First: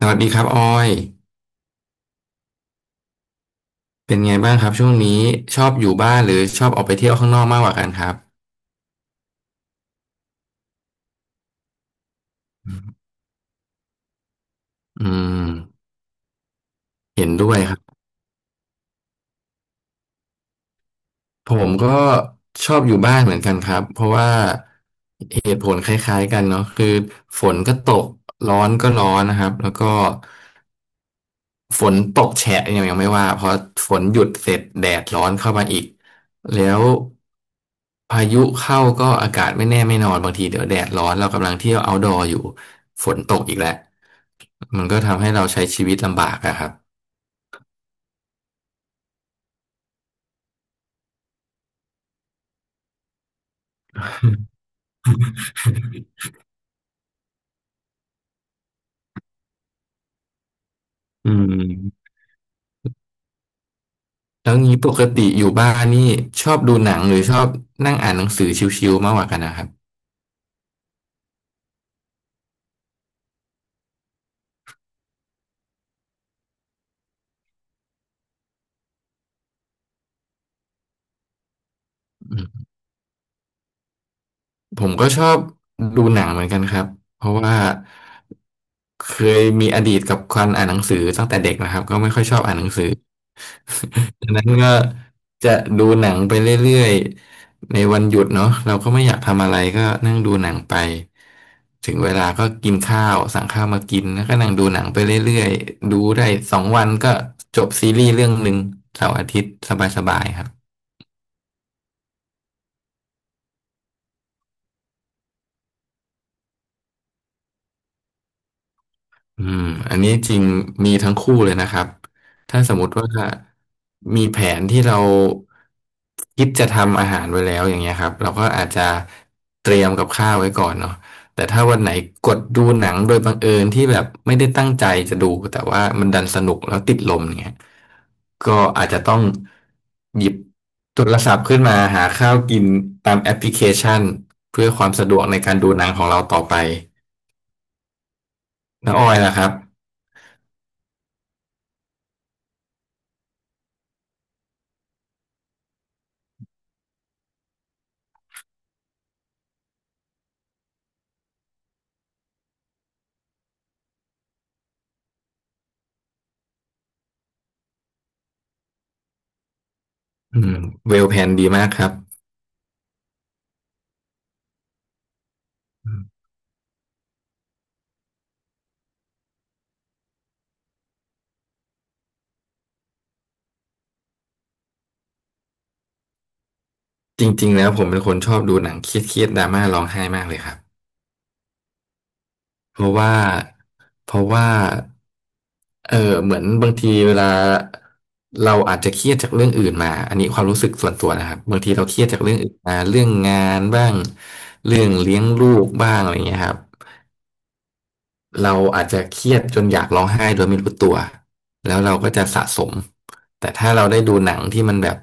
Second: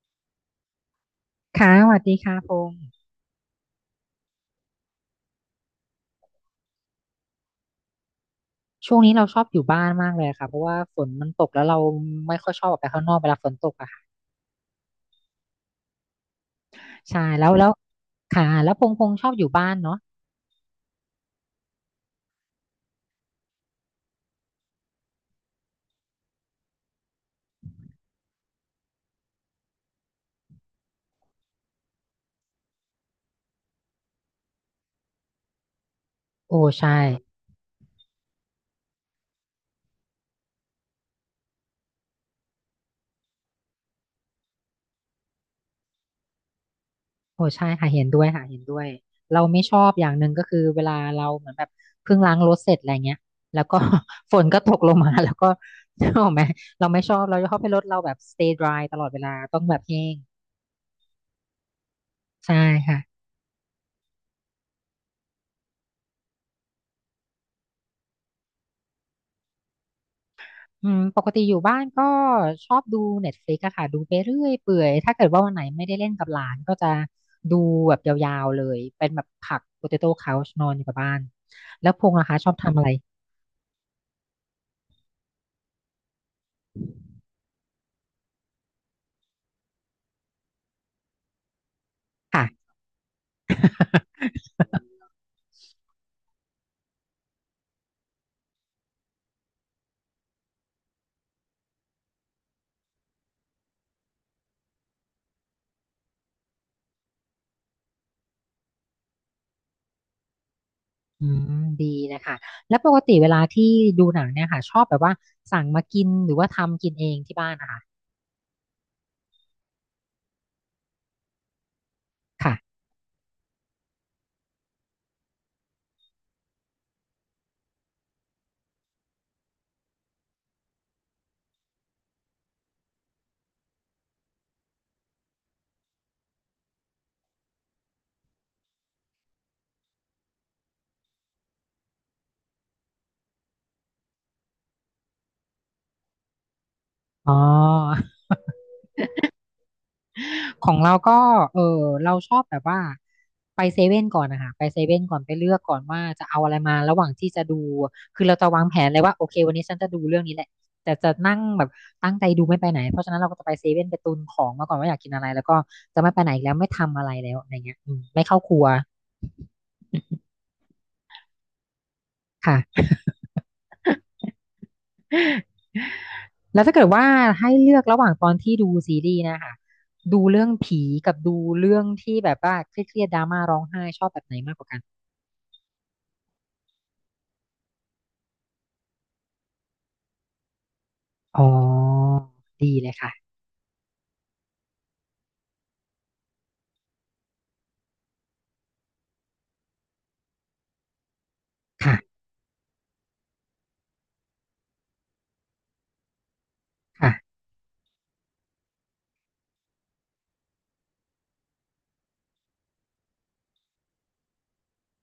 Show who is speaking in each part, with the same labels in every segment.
Speaker 1: สวัสดีครับออย
Speaker 2: ค่ะสวัสดีค่ะพงษ์
Speaker 1: เป็นไงบ้างครับช่วงนี้ชอบอยู่บ้านหรือชอบออกไปเที่ยวข้างนอกมากกว่ากันครับ
Speaker 2: ช่วงนี้เราชอบอยู่บ้านมากเลยค่ะเพราะว่าฝนมันตกแล้วเราไม่ค่อยชอบออกไปข้างนอกเวลาฝนตกอะค่ะ
Speaker 1: อืม
Speaker 2: ใช่
Speaker 1: เห็น
Speaker 2: แล้
Speaker 1: ด้
Speaker 2: ว
Speaker 1: วย
Speaker 2: แล้ว
Speaker 1: ครับ
Speaker 2: ค่ะแล้วพงษ์พงษ์ชอบอยู่บ้านเนาะ
Speaker 1: ผมก็ชอบอยู่บ้านเหมือนกันครับเพราะว่าเหตุผลคล้ายๆกันเนาะคือฝนก็ตกร้อนก็ร้อนนะครับแล้วก็ ฝนตกแฉะยังไม่ว่าเพราะฝนหยุดเสร็จแดดร้อนเข้ามาอีก
Speaker 2: โอ้
Speaker 1: แล้ว
Speaker 2: ใช่
Speaker 1: พายุเข้าก็อากาศไม่แน่ไม่นอนบางทีเดี๋ยวแดดร้อนเรากำลังเที่ยว outdoor อยู่ฝนตกอีกแล้วมันก็ทำให้เราใช้ชีวิตลำบากอะครับ
Speaker 2: โอ้ใช่ค่ะเห็นด้วยค่ะเห็นด้วยเราไม่ชอบอย่างหนึ่งก็คือเวลาเราเหมือนแบบเพิ่งล้างรถเสร็จอะไรเงี้ยแล้วก็ ฝนก็ตกลงมาแล้วก็ ถูกไหมเราไม่ชอบเราชอบให้รถเราแบบ stay dry ตลอดเวลาต้องแบบแห้ง
Speaker 1: อืม
Speaker 2: ใช่ค่ะ
Speaker 1: แล้วงี้ปกติอยู่บ้านนี่ชอบดูหนังหรือชอบนั่งอ่านหนังสือชิวๆมากกว่ากันนะครับ
Speaker 2: อืมปกติอยู่บ้านก็ชอบดู Netflix อะค่ะดูไปเรื่อยเปื่อยถ้าเกิดว่าวันไหนไม่ได้เล่นกับหลานก็จะดูแบบยาวๆเลยเป็นแบบผัก Potato Couch นอนอยู่กับบ้านแล้วพงษ์นะคะชอบทำอะไร
Speaker 1: ผมก็ชอบดูหนังเหมือนกันครับเพราะว่าเคยมีอดีตกับการอ่านหนังสือตั้งแต่เด็กนะครับก็ไม่ค่อยชอบอ่านหนัง
Speaker 2: ค่ะ
Speaker 1: สือ ดังนั้นก็จะดูหนังไปเรื่อยๆในวันหยุดเนาะเราก็ไม่อยากทำอะไรก็นั่งดูหนังไปถึงเวลาก็กินข้าวสั่งข้าวมากินแล้วก็นั่งดูหนังไปเรื่อยๆดูได้สองวันก็จบซีรีส์เรื่องหนึ่งเสาร์อาทิตย์สบายๆครับ
Speaker 2: อืมดีนะคะแล้วปกติเวลาที่ดูหนังเนี่ยค่ะชอบแบบว่าสั่งมากินหรือว่าทำกินเองที่บ้านนะคะ
Speaker 1: อืมอันนี้จริงมีทั้งคู่เลยนะครับ
Speaker 2: ค่ะ
Speaker 1: ถ้าสมมติว่ามีแผนที่เราคิดจะทำอาหารไว้แล้วอย่างเงี้ยครับเราก็อาจจะเตรียมกับข้าวไว้ก่อนเนาะแต่ถ้าวันไหนกดดูหนังโดยบังเอิญที่แบบไม่ได้ตั้งใจจะดูแต่ว่ามันดันสนุกแล้วติดลมอย่างเงี้ยก็อาจจะต้องหยิบโทรศัพท์ขึ้นมาหาข้าวกินตามแอปพลิเคชันเพื่อความสะดวกในการดูหนังของเราต่อไป
Speaker 2: อ๋อ
Speaker 1: แล้วออยล่ะครับ
Speaker 2: ของเราก็เออเราชอบแบบว่าไปเซเว่นก่อนนะคะไปเซเว่นก่อนไปเลือกก่อนว่าจะเอาอะไรมาระหว่างที่จะดูคือเราจะวางแผนเลยว่าโอเควันนี้ฉันจะดูเรื่องนี้แหละแต่จะนั่งแบบตั้งใจดูไม่ไปไหนเพราะฉะนั้นเราก็จะไปเซเว่นไปตุนของมาก่อนว่าอยากกินอะไรแล้วก็จะไม่ไปไหนอีกแล้วไม่ทำอะไรแล้วอะไรเงี้ยอืมไม่เข้าครัว
Speaker 1: อืมเวลแพนดีมากครับ
Speaker 2: ค่ะแล้วถ้าเกิดว่าให้เลือกระหว่างตอนที่ดูซีรีส์นะคะดูเรื่องผีกับดูเรื่องที่แบบว่าเครียดๆดราม่าร้องไห้ชอบแบบไหนมากกว่ากัน
Speaker 1: จริงๆแล้วผมเป็นคนชอบดูหนังเครียดดราม่าร้องไห้มากเลยครับ
Speaker 2: อ๋อดี
Speaker 1: เพ
Speaker 2: เล
Speaker 1: ราะ
Speaker 2: ย
Speaker 1: ว่า
Speaker 2: ค่ะ
Speaker 1: เพราะว่าเออเหมือนบางทีเวลาเราอาจจะเครียดจากเรื่องอื่นมาอันนี้ความรู้สึกส่วนตัวนะครับบางทีเราเค
Speaker 2: ค่ะ
Speaker 1: รียดจากเรื่องอื่นมาเรื่องงานบ้างเรื่องเลี้ยงลูกบ้างอะไรอย่างเงี้ยครับ
Speaker 2: ค่ะ
Speaker 1: เราอาจจะเครียดจนอยากร้องไห้โดยไม่รู้ตัวแล้วเราก็จะสะสมแต่ถ้าเราได้ดูหนังที่มันแบบ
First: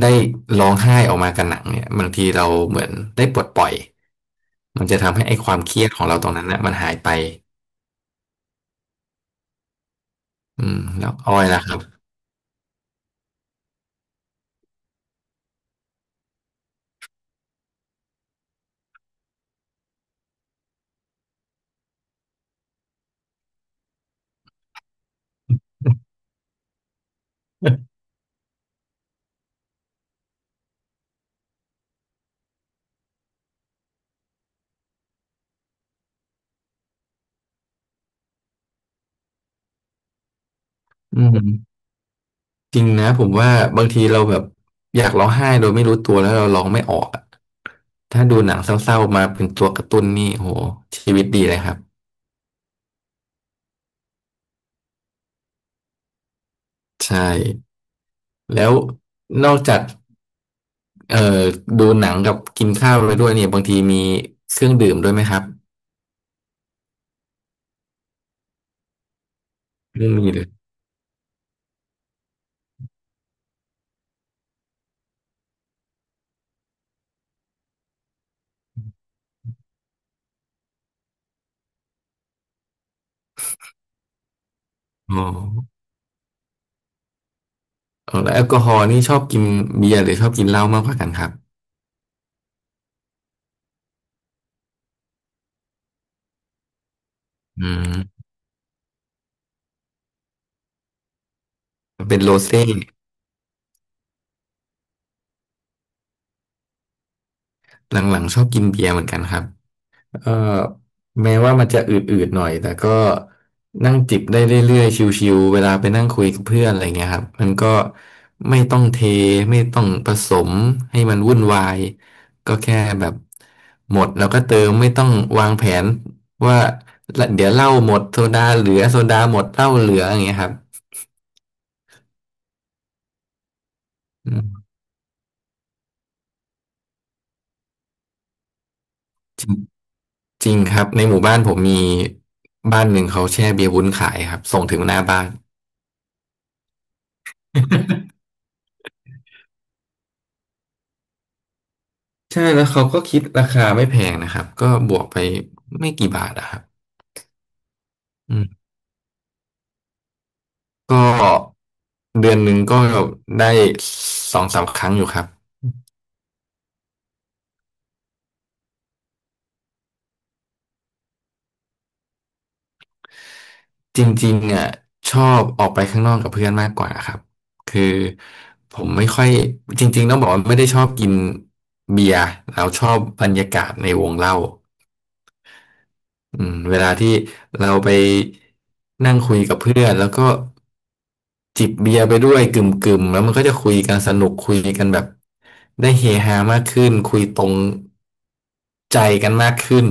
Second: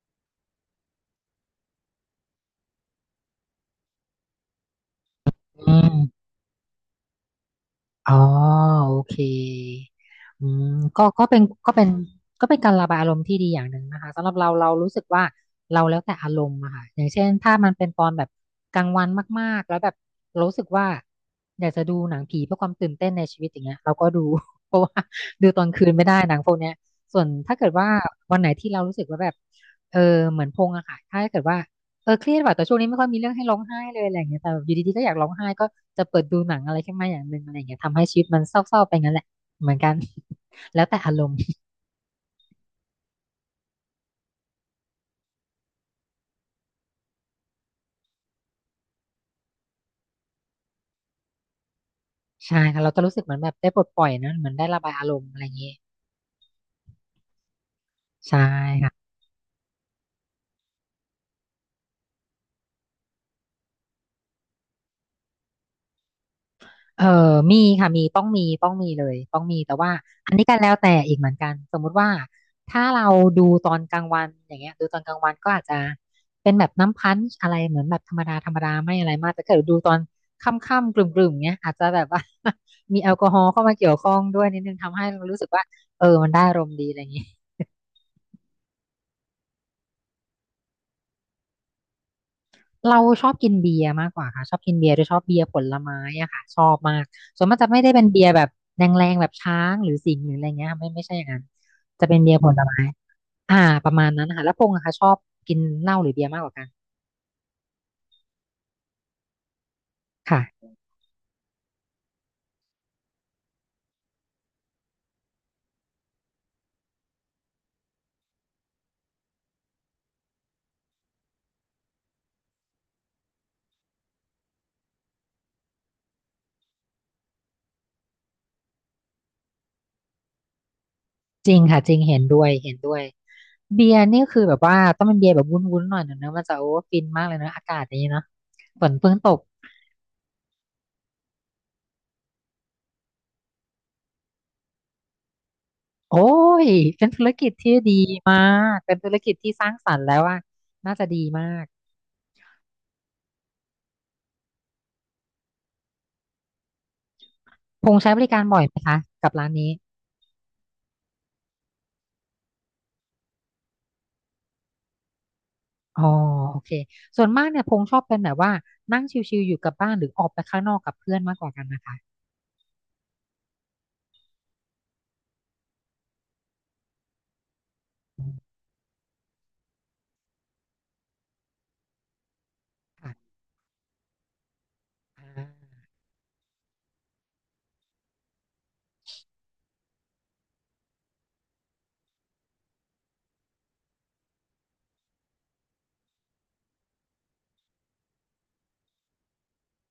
Speaker 1: ได้ร้องไห้ออกมากับหนังเนี่ยบางทีเราเหมือนได้ปลดปล่อยมันจะทำให้ไอ้ความเค
Speaker 2: อื
Speaker 1: รียด
Speaker 2: ม
Speaker 1: ของเราตรงนั้นนะมันหายไป
Speaker 2: อ๋อโอเคอื
Speaker 1: อื
Speaker 2: ม
Speaker 1: ม
Speaker 2: ก็
Speaker 1: แล้ว
Speaker 2: ก็
Speaker 1: อ้อ
Speaker 2: เป็น
Speaker 1: ยล่ะค
Speaker 2: ก็
Speaker 1: รับ
Speaker 2: เป็นก็เป็นการระบายอารมณ์ที่ดีอย่างหนึ่งนะคะสำหรับเราเรารู้สึกว่าเราแล้วแต่อารมณ์อะค่ะอย่างเช่นถ้ามันเป็นตอนแบบกลางวันมากๆแล้วแบบรู้สึกว่าอยากจะดูหนังผีเพื่อความตื่นเต้นในชีวิตอย่างเงี้ยเราก็ดู เพราะว่าดูตอนคืนไม่ได้หนังพวกเนี้ยส่วนถ้าเกิดว่า วันไหนที่เรารู้สึกว่าแบบเออเหมือนพงอะค่ะถ้าเกิดว่า เออเครียดว่ะแต่ช่วงนี้ไม่ค่อยมีเรื่องให้ร้องไห้เลยอะไรอย่างเงี้ยแต่แบบอยู่ดีๆก็อยากร้องไห้ก็จะเปิดดูหนังอะไรขึ้นมาอย่างหนึ่งอะไรอย่างเงี้ยทำให้ชีวิตมันเศร้าๆไปงั้นแหละเหมือนกัน แล้วแต่อา
Speaker 1: อื
Speaker 2: รมณ์
Speaker 1: มจริงนะผมว่าบางทีเราแบบอยากร้องไห้โดยไม่รู้ตัวแล้วเราร้องไม่ออกอะถ้าดูหนังเศร้าๆมาเป็นตัวกระตุ้นนี่โหชีวิตดีเลยครับ
Speaker 2: ใช่ค่ะเราจะรู้สึกเหมือนแบบได้ปลดปล่อยนะเหมือนได้ระบายอารมณ์อะไรอย่างเงี้ย
Speaker 1: ใช่
Speaker 2: ใช่
Speaker 1: แล้ว
Speaker 2: ค่ะ
Speaker 1: นอกจากเอ่อดูหนังกับกินข้าวไปด้วยเนี่ยบางทีมีเครื่องดื่มด้วยไหมครับ
Speaker 2: เออมีค่ะมีต้องมีเลยต้องมีแต่ว่า
Speaker 1: ไม่มี
Speaker 2: อัน
Speaker 1: เล
Speaker 2: นี้
Speaker 1: ย
Speaker 2: ก็แล้วแต่อีกเหมือนกันสมมุติว่าถ้าเราดูตอนกลางวันอย่างเงี้ยดูตอนกลางวันก็อาจจะเป็นแบบน้ำพันช์อะไรเหมือนแบบธรรมดาธรรมดาไม่อะไรมากแต่ถ้าเกิดดูตอนค่ำๆกลุ่มๆเงี้ยอาจจะแบบว่า มีแอลกอฮอล์เข้ามาเกี่ยวข้องด้วยนิดนึงทำให้
Speaker 1: อ๋อ
Speaker 2: รู้สึกว่าเออมันได้อารมณ์ดีอะไรอย่างงี้
Speaker 1: อ๋อแล้วแอลกอฮอล์นี่ชอบกินเบียร์หรือชอบกินเหล้ามากกว่ากันครับ
Speaker 2: เราชอบกินเบียร์มากกว่าค่ะชอบกินเบียร์โดยชอบเบียร์ผลไม้อะค่ะชอบมากส่วนมาก
Speaker 1: อื
Speaker 2: จะไม่ได้เป็นเบี
Speaker 1: ม
Speaker 2: ยร์แบบแรงๆแบบช้างหรือสิงห์หรืออะไรเงี้ยค่ะไม่ใช่อย่างนั้นจะเป็
Speaker 1: เป็
Speaker 2: น
Speaker 1: นโร
Speaker 2: เบียร์ผล
Speaker 1: เซ่
Speaker 2: ไม้อ่าประมาณนั้นค่ะแล้วพงษ์อะค่ะชอบกินเหล้าหรือเบียร์มากกว่ากัน
Speaker 1: หลังๆชอบกินเบียร์เหมือนกันครับเอ่อ
Speaker 2: ค่ะ
Speaker 1: แม้ว่ามันจะอืดๆหน่อยแต่ก็นั่งจิบได้เรื่อยๆชิวๆเวลาไปนั่งคุยกับเพื่อนอะไรเงี้ยครับมันก็ไม่ต้องเทไม่ต้องผสมให้มันวุ่นวายก็แค่แบบหมดแล้วก็เติมไม่ต้องวางแผนว่าเดี๋ยวเหล้าหมดโซดาเหลือโซดาหมดเหล้าเหลืออย่างเงี้ยครับ
Speaker 2: จริงค่ะจริงเห็นด้วยเบียร์นี่
Speaker 1: อื
Speaker 2: คือแบบ
Speaker 1: ม
Speaker 2: ว่าต้องเป็นเบียร์แบบวุ้นๆหน่อยหนึ่งนะมันจะโอ้ฟินมากเลยเนอะอากาศอย่างนี้เนาะฝนเพิ่งตก
Speaker 1: จริงครับในหมู่บ้านผมมีบ้านหนึ่งเขาแช่เบียร์วุ้นขายครับส่งถึงหน้าบ้าน
Speaker 2: โอ้ยเป็นธุรกิจที่ดี มากเป็นธุรกิจที่สร้างสรรค์แล้วว่าน่าจะดีมาก
Speaker 1: ใช่แล้วเขาก็คิดราคาไม่แพงนะครับก็บวกไปไม่กี่บาทอะครับ
Speaker 2: พงษ์ใช้บริ
Speaker 1: อื
Speaker 2: การ
Speaker 1: ม
Speaker 2: บ่อยไหมคะกับร้านนี้
Speaker 1: ก็เดือนหนึ่งก็ได้สองสามครั้งอยู่ครับ
Speaker 2: อ๋อโอเค ส่วนมากเนี่ยพงษ์ชอบเป็นแบบว่านั่งชิลๆอยู่กับบ้านหรือออกไปข้างนอกกับเพื่อนมากกว่ากันนะคะ
Speaker 1: จริงๆอ่ะชอบออกไปข้างนอกกับเพื่อนมากกว่าครับคือ
Speaker 2: อืม
Speaker 1: ผมไม่ค่อยจริงๆต้องบอกว่าไม่ได้ชอบกินเบียร์แล้วชอบบร
Speaker 2: ค่ะ
Speaker 1: รยากาศในวงเล่า
Speaker 2: อ่า
Speaker 1: อืมเวลาที่เราไปนั่งคุยกับเพื่อนแล้วก็จิบเบียร์ไปด้วยกึ่มกึ่มแล้วมันก็จะคุยกันสนุกคุยกันแบบได้เฮฮามากขึ้นคุยตรงใจกันมากขึ้น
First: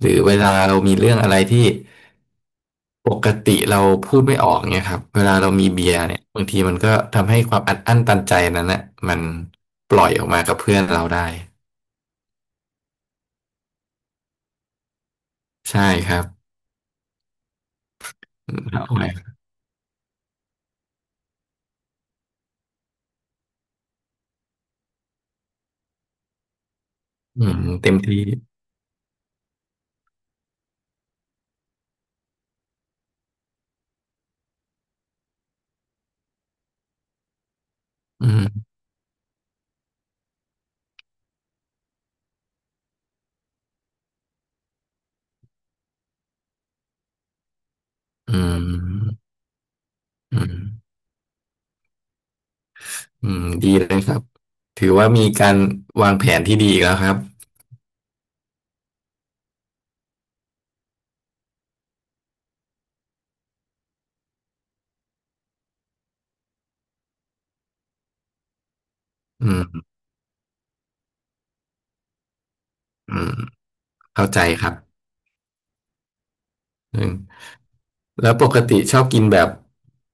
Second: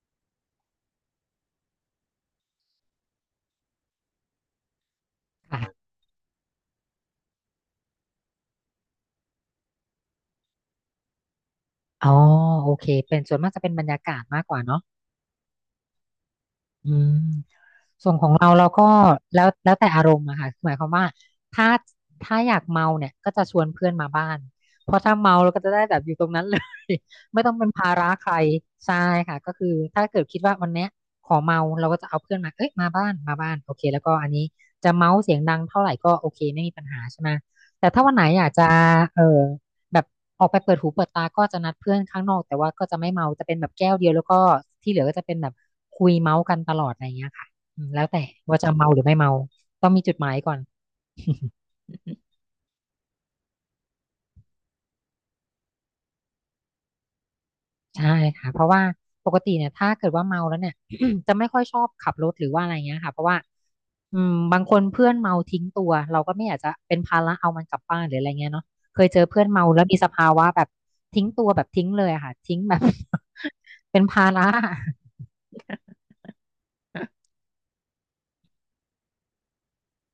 Speaker 1: หรือเวลาเรามีเรื่องอะไรที่ปกติเราพูดไม่ออกเนี่ยครับเวลาเรามี
Speaker 2: ค่ะ
Speaker 1: เบียร์เนี่ยบางทีมันก็ทำให้ความอัดอั้นตันใจนั้นนะมันปล่อยออกมากับเพื่อนเราได้
Speaker 2: อ๋อโอเคเป็นส่วนมากจะเป็นบรรยากาศมากกว่าเนาะ
Speaker 1: ใช่ครับ
Speaker 2: อืมส่วนของเรา
Speaker 1: อืม
Speaker 2: เรา
Speaker 1: ครั
Speaker 2: ก็
Speaker 1: บผม
Speaker 2: แล้วแต่อารมณ์อะค่ะหมายความว่าถ้าถ้าอยากเมาเนี่ยก็จะชวนเพื่อนมาบ้านเพราะถ้าเมาเราก็จะได้แบบอยู่ตรงนั้นเลย ไม่
Speaker 1: อื
Speaker 2: ต้อง
Speaker 1: ม
Speaker 2: เป็นภา
Speaker 1: เต็ม
Speaker 2: ระ
Speaker 1: ที่
Speaker 2: ใครใช่ค่ะก็คือถ้าเกิดคิดว่าวันเนี้ยขอเมาเราก็จะเอาเพื่อนมาเอ้ยมาบ้านโอเคแล้วก็อันนี้จะเมาเสียงดังเท่าไหร่ก็โอเคไม่มีปัญหาใช่ไหมแต่ถ้าวันไหน
Speaker 1: อื
Speaker 2: อยาก
Speaker 1: ม
Speaker 2: จะเออ แบบออกไปเปิดหูเปิดตาก็จะนัดเพื่อนข้างนอกแต่ว่าก็จะไม่เมาจะเป็นแบบแก้วเดียวแล้วก็ที่เหลือก็จะเป็นแบบคุยเมาส์กันตลอดอะไรเงี้ยค่ะอืมแล้วแต่
Speaker 1: อื
Speaker 2: ว่า
Speaker 1: ม
Speaker 2: จะเมาหรือไม่เมาต้องมีจุดหมาย
Speaker 1: อืม
Speaker 2: ก่อน
Speaker 1: ดีเลยครับถือว่ามีการวางแผนที่ดีอีกแล้วครับ
Speaker 2: ใช่ค่ะเพราะว่าปกติเนี่ยถ้าเกิดว่าเมาแล้วเนี่ย จะไม่ค่อยชอบขับรถหรือว่าอะไรเงี้ยค่ะเพราะว่าอืมบางคนเพื่อนเมาทิ้งตัวเราก็ไม่อยากจะเป็นภาระเอามันกลับบ้านหรืออะไรเงี้ยเนาะเคยเจอเพื่อ
Speaker 1: อื
Speaker 2: นเมา
Speaker 1: ม
Speaker 2: แล้วมีสภาวะแบบทิ้งตัวแบบทิ้งเลยอะค่ะทิ้งแบบ
Speaker 1: อืม
Speaker 2: เป็นภา
Speaker 1: เข้าใจ
Speaker 2: ระ
Speaker 1: ครับอืมแล้วปกติชอบกินแบบ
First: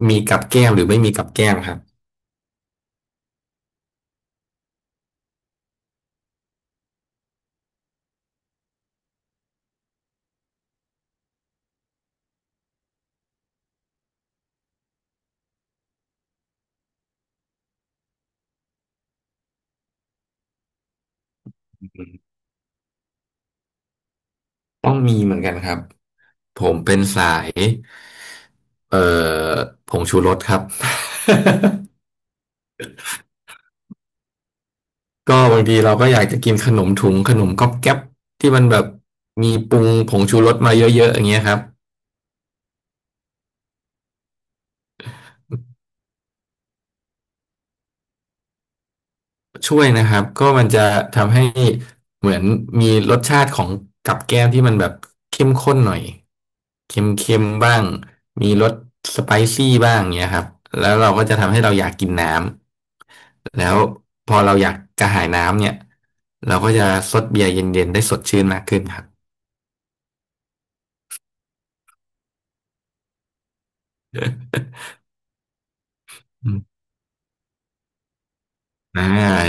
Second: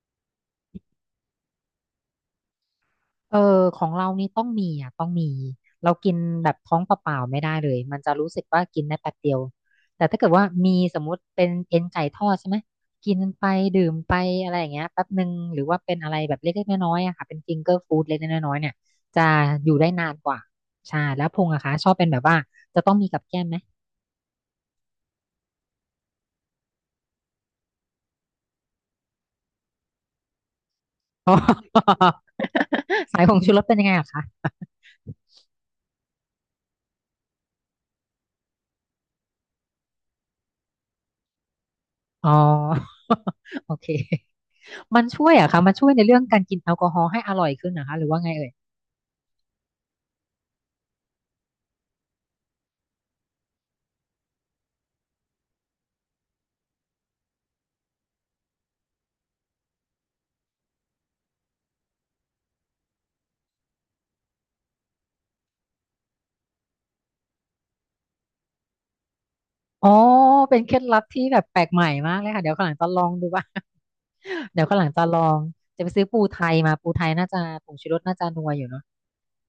Speaker 1: มีกับแก้มหรือไม่มีกับแก้มครับ
Speaker 2: เออของเรานี่ต้องมีอ่ะต้องมีเรากินแบบท้องเปล่าๆไม่ได้เลยมันจะรู้สึกว่ากินได้แป๊บเดียวแต่ถ้าเกิดว่ามีสมมุติเป็นเอ็นไก่ทอดใช่ไหมกินไปดื่มไปอะไรอย่างเงี้ยแป๊บหนึ่งหรือว่าเป็นอะไรแบบเล็กๆน้อยๆอะค่ะเป็นฟิงเกอร์ฟู้ดเล็กๆน้อยๆเนี่ยจะอยู่ได้นานกว่าใช่แล้วพงอะคะช
Speaker 1: อื
Speaker 2: อบเป็นแบบ
Speaker 1: ม
Speaker 2: ว่าจะต้องมีกับแก้มไหม
Speaker 1: ต้องมีเหมือนกันครับผมเป็นสายเอ่อผงชูรสครับ
Speaker 2: อ๋อ สายของชูรสเป็นยังไงอะคะ
Speaker 1: ก็บางทีเราก็อยากจะกินขนมถุงขนมก๊อบแก๊บที่มันแบบมีปรุงผงชูรสมาเยอะๆอย่างเงี้ยครับ
Speaker 2: อ๋อ โอเคมันช่วยอะคะมันช่วยในเรื่องการกินแอลกอฮอล์ให้อร่อยขึ้นนะคะหรือว่าไงเอ่ย
Speaker 1: ช่วยนะครับก็มันจะทำให้เหมือนมีรสชาติของกับแก้มที่มันแบบเข้มข้นหน่อยเค็มๆบ้างมีรสสไปซี่บ้างเงี้ยครับแล้วเราก็จะทำให้เราอยากกินน้ำแล้วพอเราอยากกระหายน้ำเนี่ยเราก็จะซดเบียร์เย็นๆได้สดชื่นมากขึ้นครับ
Speaker 2: อ๋อเป็นเคล็ดลับที่แบบแปลกใหม่มากเลยค่ะเดี๋ยวข้างหลังจะลองดูว่า เดี๋ยวข้างหลังจะลองจะไปซื้อปูไท
Speaker 1: อื
Speaker 2: ยมา
Speaker 1: ม
Speaker 2: ปูไทยน่าจะผงชูรสน่าจะนัวอยู่เนาะ
Speaker 1: อ่า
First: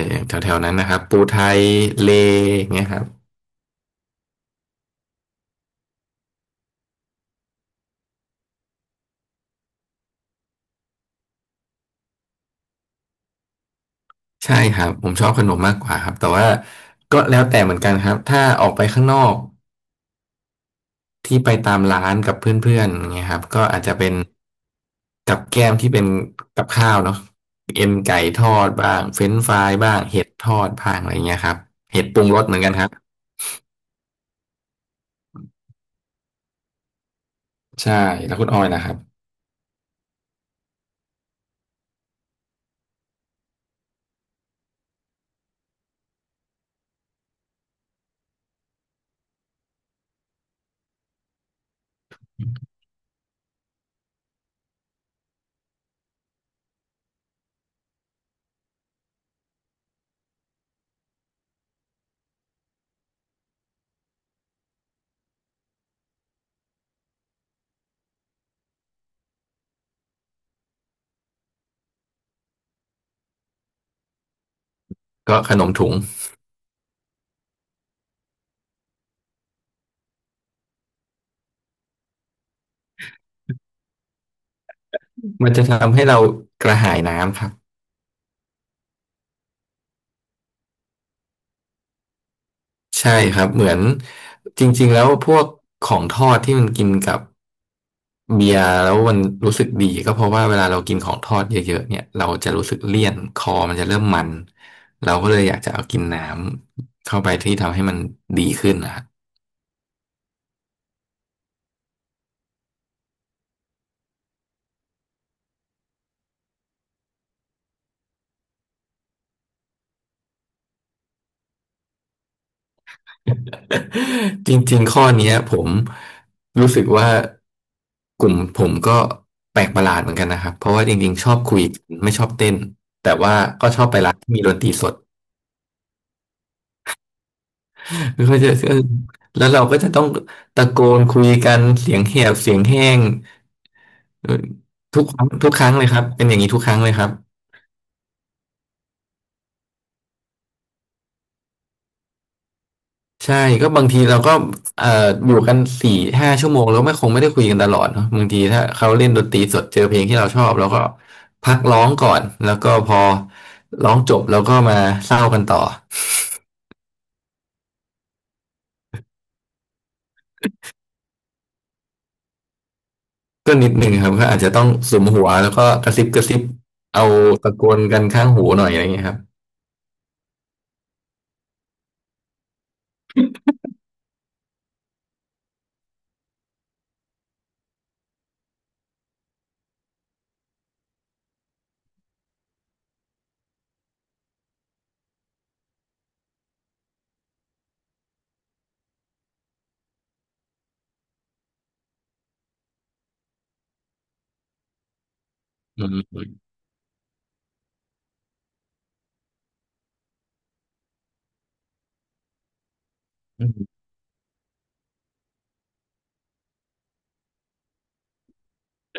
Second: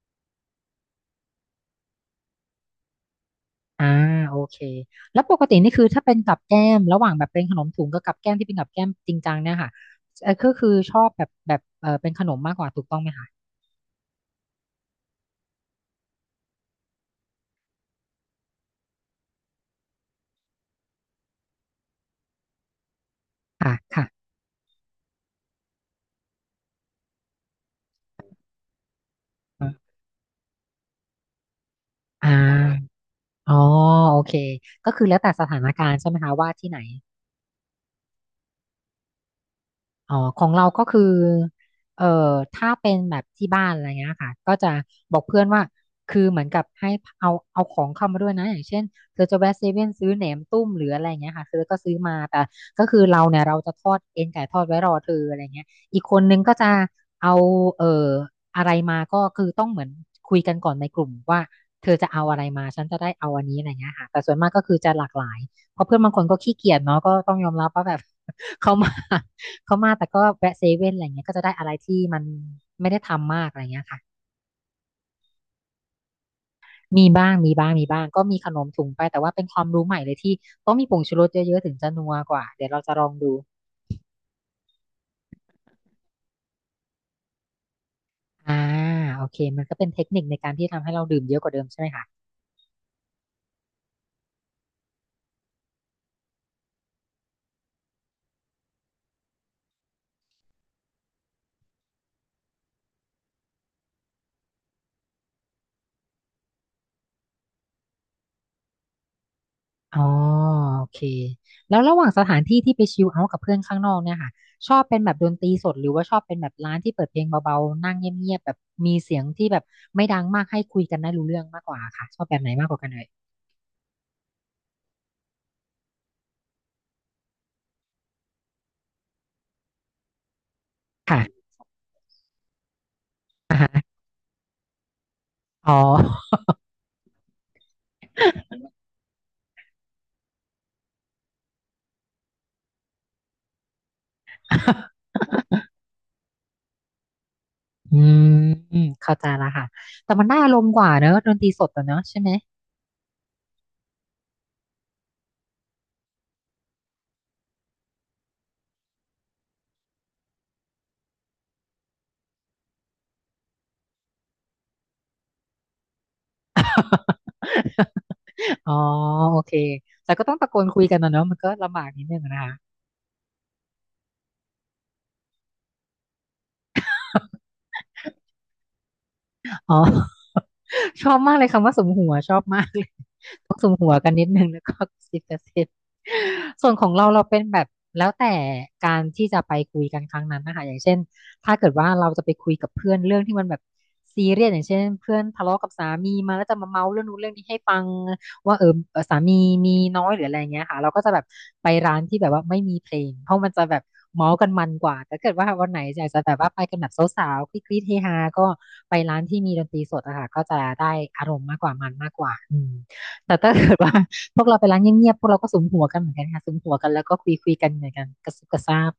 Speaker 1: อย่างแถวๆนั้นนะครับปูไทยเลอย่างเงี้ยครับ
Speaker 2: อ่าโอเคแล้วปกตินี่คือถ้าเป็นกับแก้มระหว่างแบบเป็นขนมถุงกับกับแก้มที่เป็นกับแก้มจริงจังเนี่ยค่ะเออก็คือชอบแบบเป็นขนมมากกว่าถูกต้องไหมคะ
Speaker 1: ใช่ครับผมชอบขนมมากกว่าครับแต่ว่าก็แล้วแต่เหมือนกันครับถ้าออกไปข้างนอก ที่ไปตามร้านกับเพื่อนๆอย่างเงี้ยครับก็
Speaker 2: ค่ะ
Speaker 1: อาจจะ
Speaker 2: ค่ะ
Speaker 1: เป็นกับแก้มที่เป็นกับข้าวเนาะเอ็นไก่ทอดบ้างเฟรนช์ฟรายบ้างเห็ดทอดบ้างอะไรเงี้ยครับเห็ดปรุ
Speaker 2: อ่
Speaker 1: งรสเหมือนกันครับ
Speaker 2: าอ๋อโอเคก็คือแล้วแต่สถานการณ์ใช่ไหมคะว่าที่ไหน
Speaker 1: ใช่แล้วคุณอ้อยนะครับ
Speaker 2: อ๋อของเราก็คือเอ่อถ้าเป็นแบบที่บ้านอะไรเงี้ยค่ะก็จะบอกเพื่อนว่า คือเหมือนกับให้เอาของเข้ามาด้วยนะอย่างเช่นเธอจะแวะเซเว่นซื้อแหนมตุ้มหรืออะไรเงี้ยค่ะเธอก็ซื้อมาแต่ก็คือเราเนี่ยเราจะทอดเอ็นไก่ทอดไว้รอเธออะไรเงี้ยอีกคนนึงก็จะเอาเอ่ออะไรมาก็คือต้องเหมือนคุยกันก่อนในกลุ่มว่าเธอจะเอาอะไรมาฉันจะได้เอาอันนี้อะไรเงี้ยค่ะแต่ส่วนมากก็คือจะหลากหลายเพราะเพื่อนบางคนก็ขี้เกียจเนาะก็ต้องยอมรับว่าแบบ เขามา เขามาแต่ก็แวะเซเว่นอะไรเงี้ยก็จะได้อะไรที่มันไม่ได้ทำมากอะไรเงี้ยค่ะ
Speaker 1: ก็ขนมถุง
Speaker 2: มีบ้างมีบ้างมีบ้างก็มีขนมถุงไปแต่ว่าเป็นความรู้ใหม่เลยที่ต้องมีผงชูรสเยอะๆถึงจะนัวกว่าเดี๋ยวเราจะลองดู
Speaker 1: มันจะทำให้เรากระหายน้ำครับ
Speaker 2: อ่าโอเคมันก็เป็นเทคนิคในการที่ทำให้เราดื่มเยอะกว่าเดิมใช่ไหมคะ
Speaker 1: ใช่ครับเหมือนจริงๆแล้วพวกของทอดที่มันกินกับ เบียร์แล้วมันรู้สึกดีก็เพราะว่าเวลาเรากินของทอดเยอะๆเนี่ยเราจะรู้สึกเลี่ยนคอมันจะเริ่มมันเราก็เลยอยากจะเอากินน้ำเข้าไปที่ทำให้มันดีขึ้นนะ ครับ
Speaker 2: อ๋อโอเคแล้วระหว่างสถานที่ที่ไปชิลเอาท์กับเพื่อนข้างนอกเนี่ยค่ะชอบเป็นแบบดนตรีสดหรือว่าชอบเป็นแบบร้านที่เปิดเพลงเบาๆนั่งเงียบๆแบบมีเสียงที่แบบไม่ดังมากให้คุยกันได้รู้เรื่องมากกว่าค่ะชอบแบบไหนมากกว่ากันเลย
Speaker 1: จริงๆข้อเนี้ยผมรู้สึกว่ากลุ่มผมก็แปลกประหลาดเหมือนกันนะครับเพราะว่าจริงๆชอบ
Speaker 2: ค่ะ
Speaker 1: คุยไม่ชอบเต้นแต่ว่าก็ชอบไปร้านที่มีดนตรีสด
Speaker 2: อ๋อ
Speaker 1: ก็จะ ก็แล้วเราก็จะต้องตะโกนคุยกันเสียงแหบเสียงแห้งเออทุกครั้งเลยครับเป็นอย่างนี้ทุกครั้งเลยครับ
Speaker 2: อืมเข้าใจละค่ะแต่มันได้อารมณ์กว่าเนอะดนตรีสดอะเนอะใช่ไหม
Speaker 1: ใช่ก็บางทีเราก็เอ่ออยู่กัน4-5 ชั่วโมงแล้วไม่คงไม่ได้คุยกันตลอดเนอะบางทีถ้าเขาเล่นดนตรีสดเจอเพลงที่เราชอบเราก็พักร้องก่อนแล้วก็พอร้องจบเราก็มาเศร้ากันต่อ
Speaker 2: อ๋อโอเคแต่ก็ต้องตะโกนคุยกันนะเนอะมันก็ลำบากนิดนึงนะคะ
Speaker 1: ก็นิดหนึ่งครับก็อาจจะต้องสุมหัวแล้วก็กระซิบกระซิบเอาตะโกนกันข้างหูหน่อยอะไรอย่างเงี้ยครับ
Speaker 2: อ๋อ ชอบมากเลยคำว่าสุมหัวชอบมากเลยต้องสุมหัวกันนิดนึงแล้วก็กระซิบกระซิบส่วนของเราเราเป็นแบบแล้วแต่การที่จะไปคุยกันครั้งนั้นนะคะอย่างเช่นถ้าเกิดว่าเราจะไปคุยกับเพื่อนเรื่องที่มันแบบซีเรียสอย่างเช่นเพื่อนทะเลาะกับสามีมาแล้วจะมาเมาเรื่องนู้นเรื่องนี้ให้ฟัง ว่าสามีมีน้อยหรืออะไรเงี้ยค่ะเราก็จะแบบไปร้านที่แบบว่าไม่มีเพลงเพราะมันจะแบบเมาส์กันมันกว่าแต่เกิดว่าวันไหนอยากจะแบบ
Speaker 1: อ
Speaker 2: ว่าไปกันแบบสาวๆคลิกๆเฮฮาก็ไปร้านที่มีดนตรีสดอะค่ะก็จะได้อารมณ์มากกว่ามันมากกว่าอืมแต่
Speaker 1: ื
Speaker 2: ถ้า
Speaker 1: ม
Speaker 2: เกิดว่า พวกเราไปร้านเงียบๆพวกเราก็สุมหัวกันเหมือนกันค่ะสุมหัวกันแล้วก็คุยๆกันเหมือนกันกระซุบกระซาบ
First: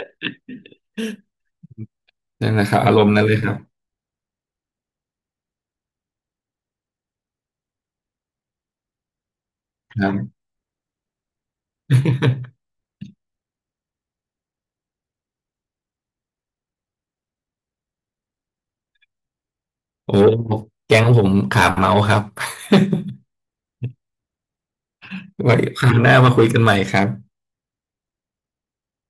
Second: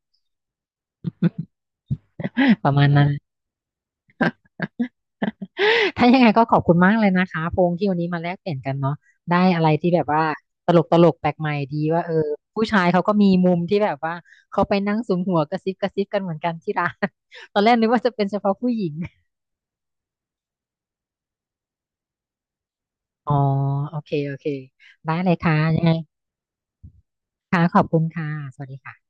Speaker 1: นั่นแห ละ
Speaker 2: ป
Speaker 1: ค
Speaker 2: ระ
Speaker 1: รับ
Speaker 2: มาณ
Speaker 1: อาร
Speaker 2: นั้
Speaker 1: ม
Speaker 2: น
Speaker 1: ณ์นั้นเลยครับ
Speaker 2: ถ้ายังไงก็ขอบคุณมากเลยนะคะพงษ์ที่วันนี้มาแลกเปลี่ยนกันเนาะได้อะไรที่
Speaker 1: ค
Speaker 2: แบบ
Speaker 1: รับ
Speaker 2: ว่าตลกตลกแปลกใหม่ดีว่าเออผู้ ชายเขาก็มีมุมที่แบบว่าเขาไปนั่งสุมหัวกระซิบกระซิบกันเหมือนกันที่ร้าน ตอนแรกนึกว่าจะเป็นเฉพาะผู้หญิง
Speaker 1: โอ้แก๊งผมขาเมาครับ
Speaker 2: อ๋อโอเคโอเคได้เลย ค่ะ
Speaker 1: ไว้
Speaker 2: ยั
Speaker 1: ค
Speaker 2: งไง
Speaker 1: ราวหน้ามาคุยกันใหม่ครับ
Speaker 2: ค่ะขอบคุณค่ะสวัสดีค่ะ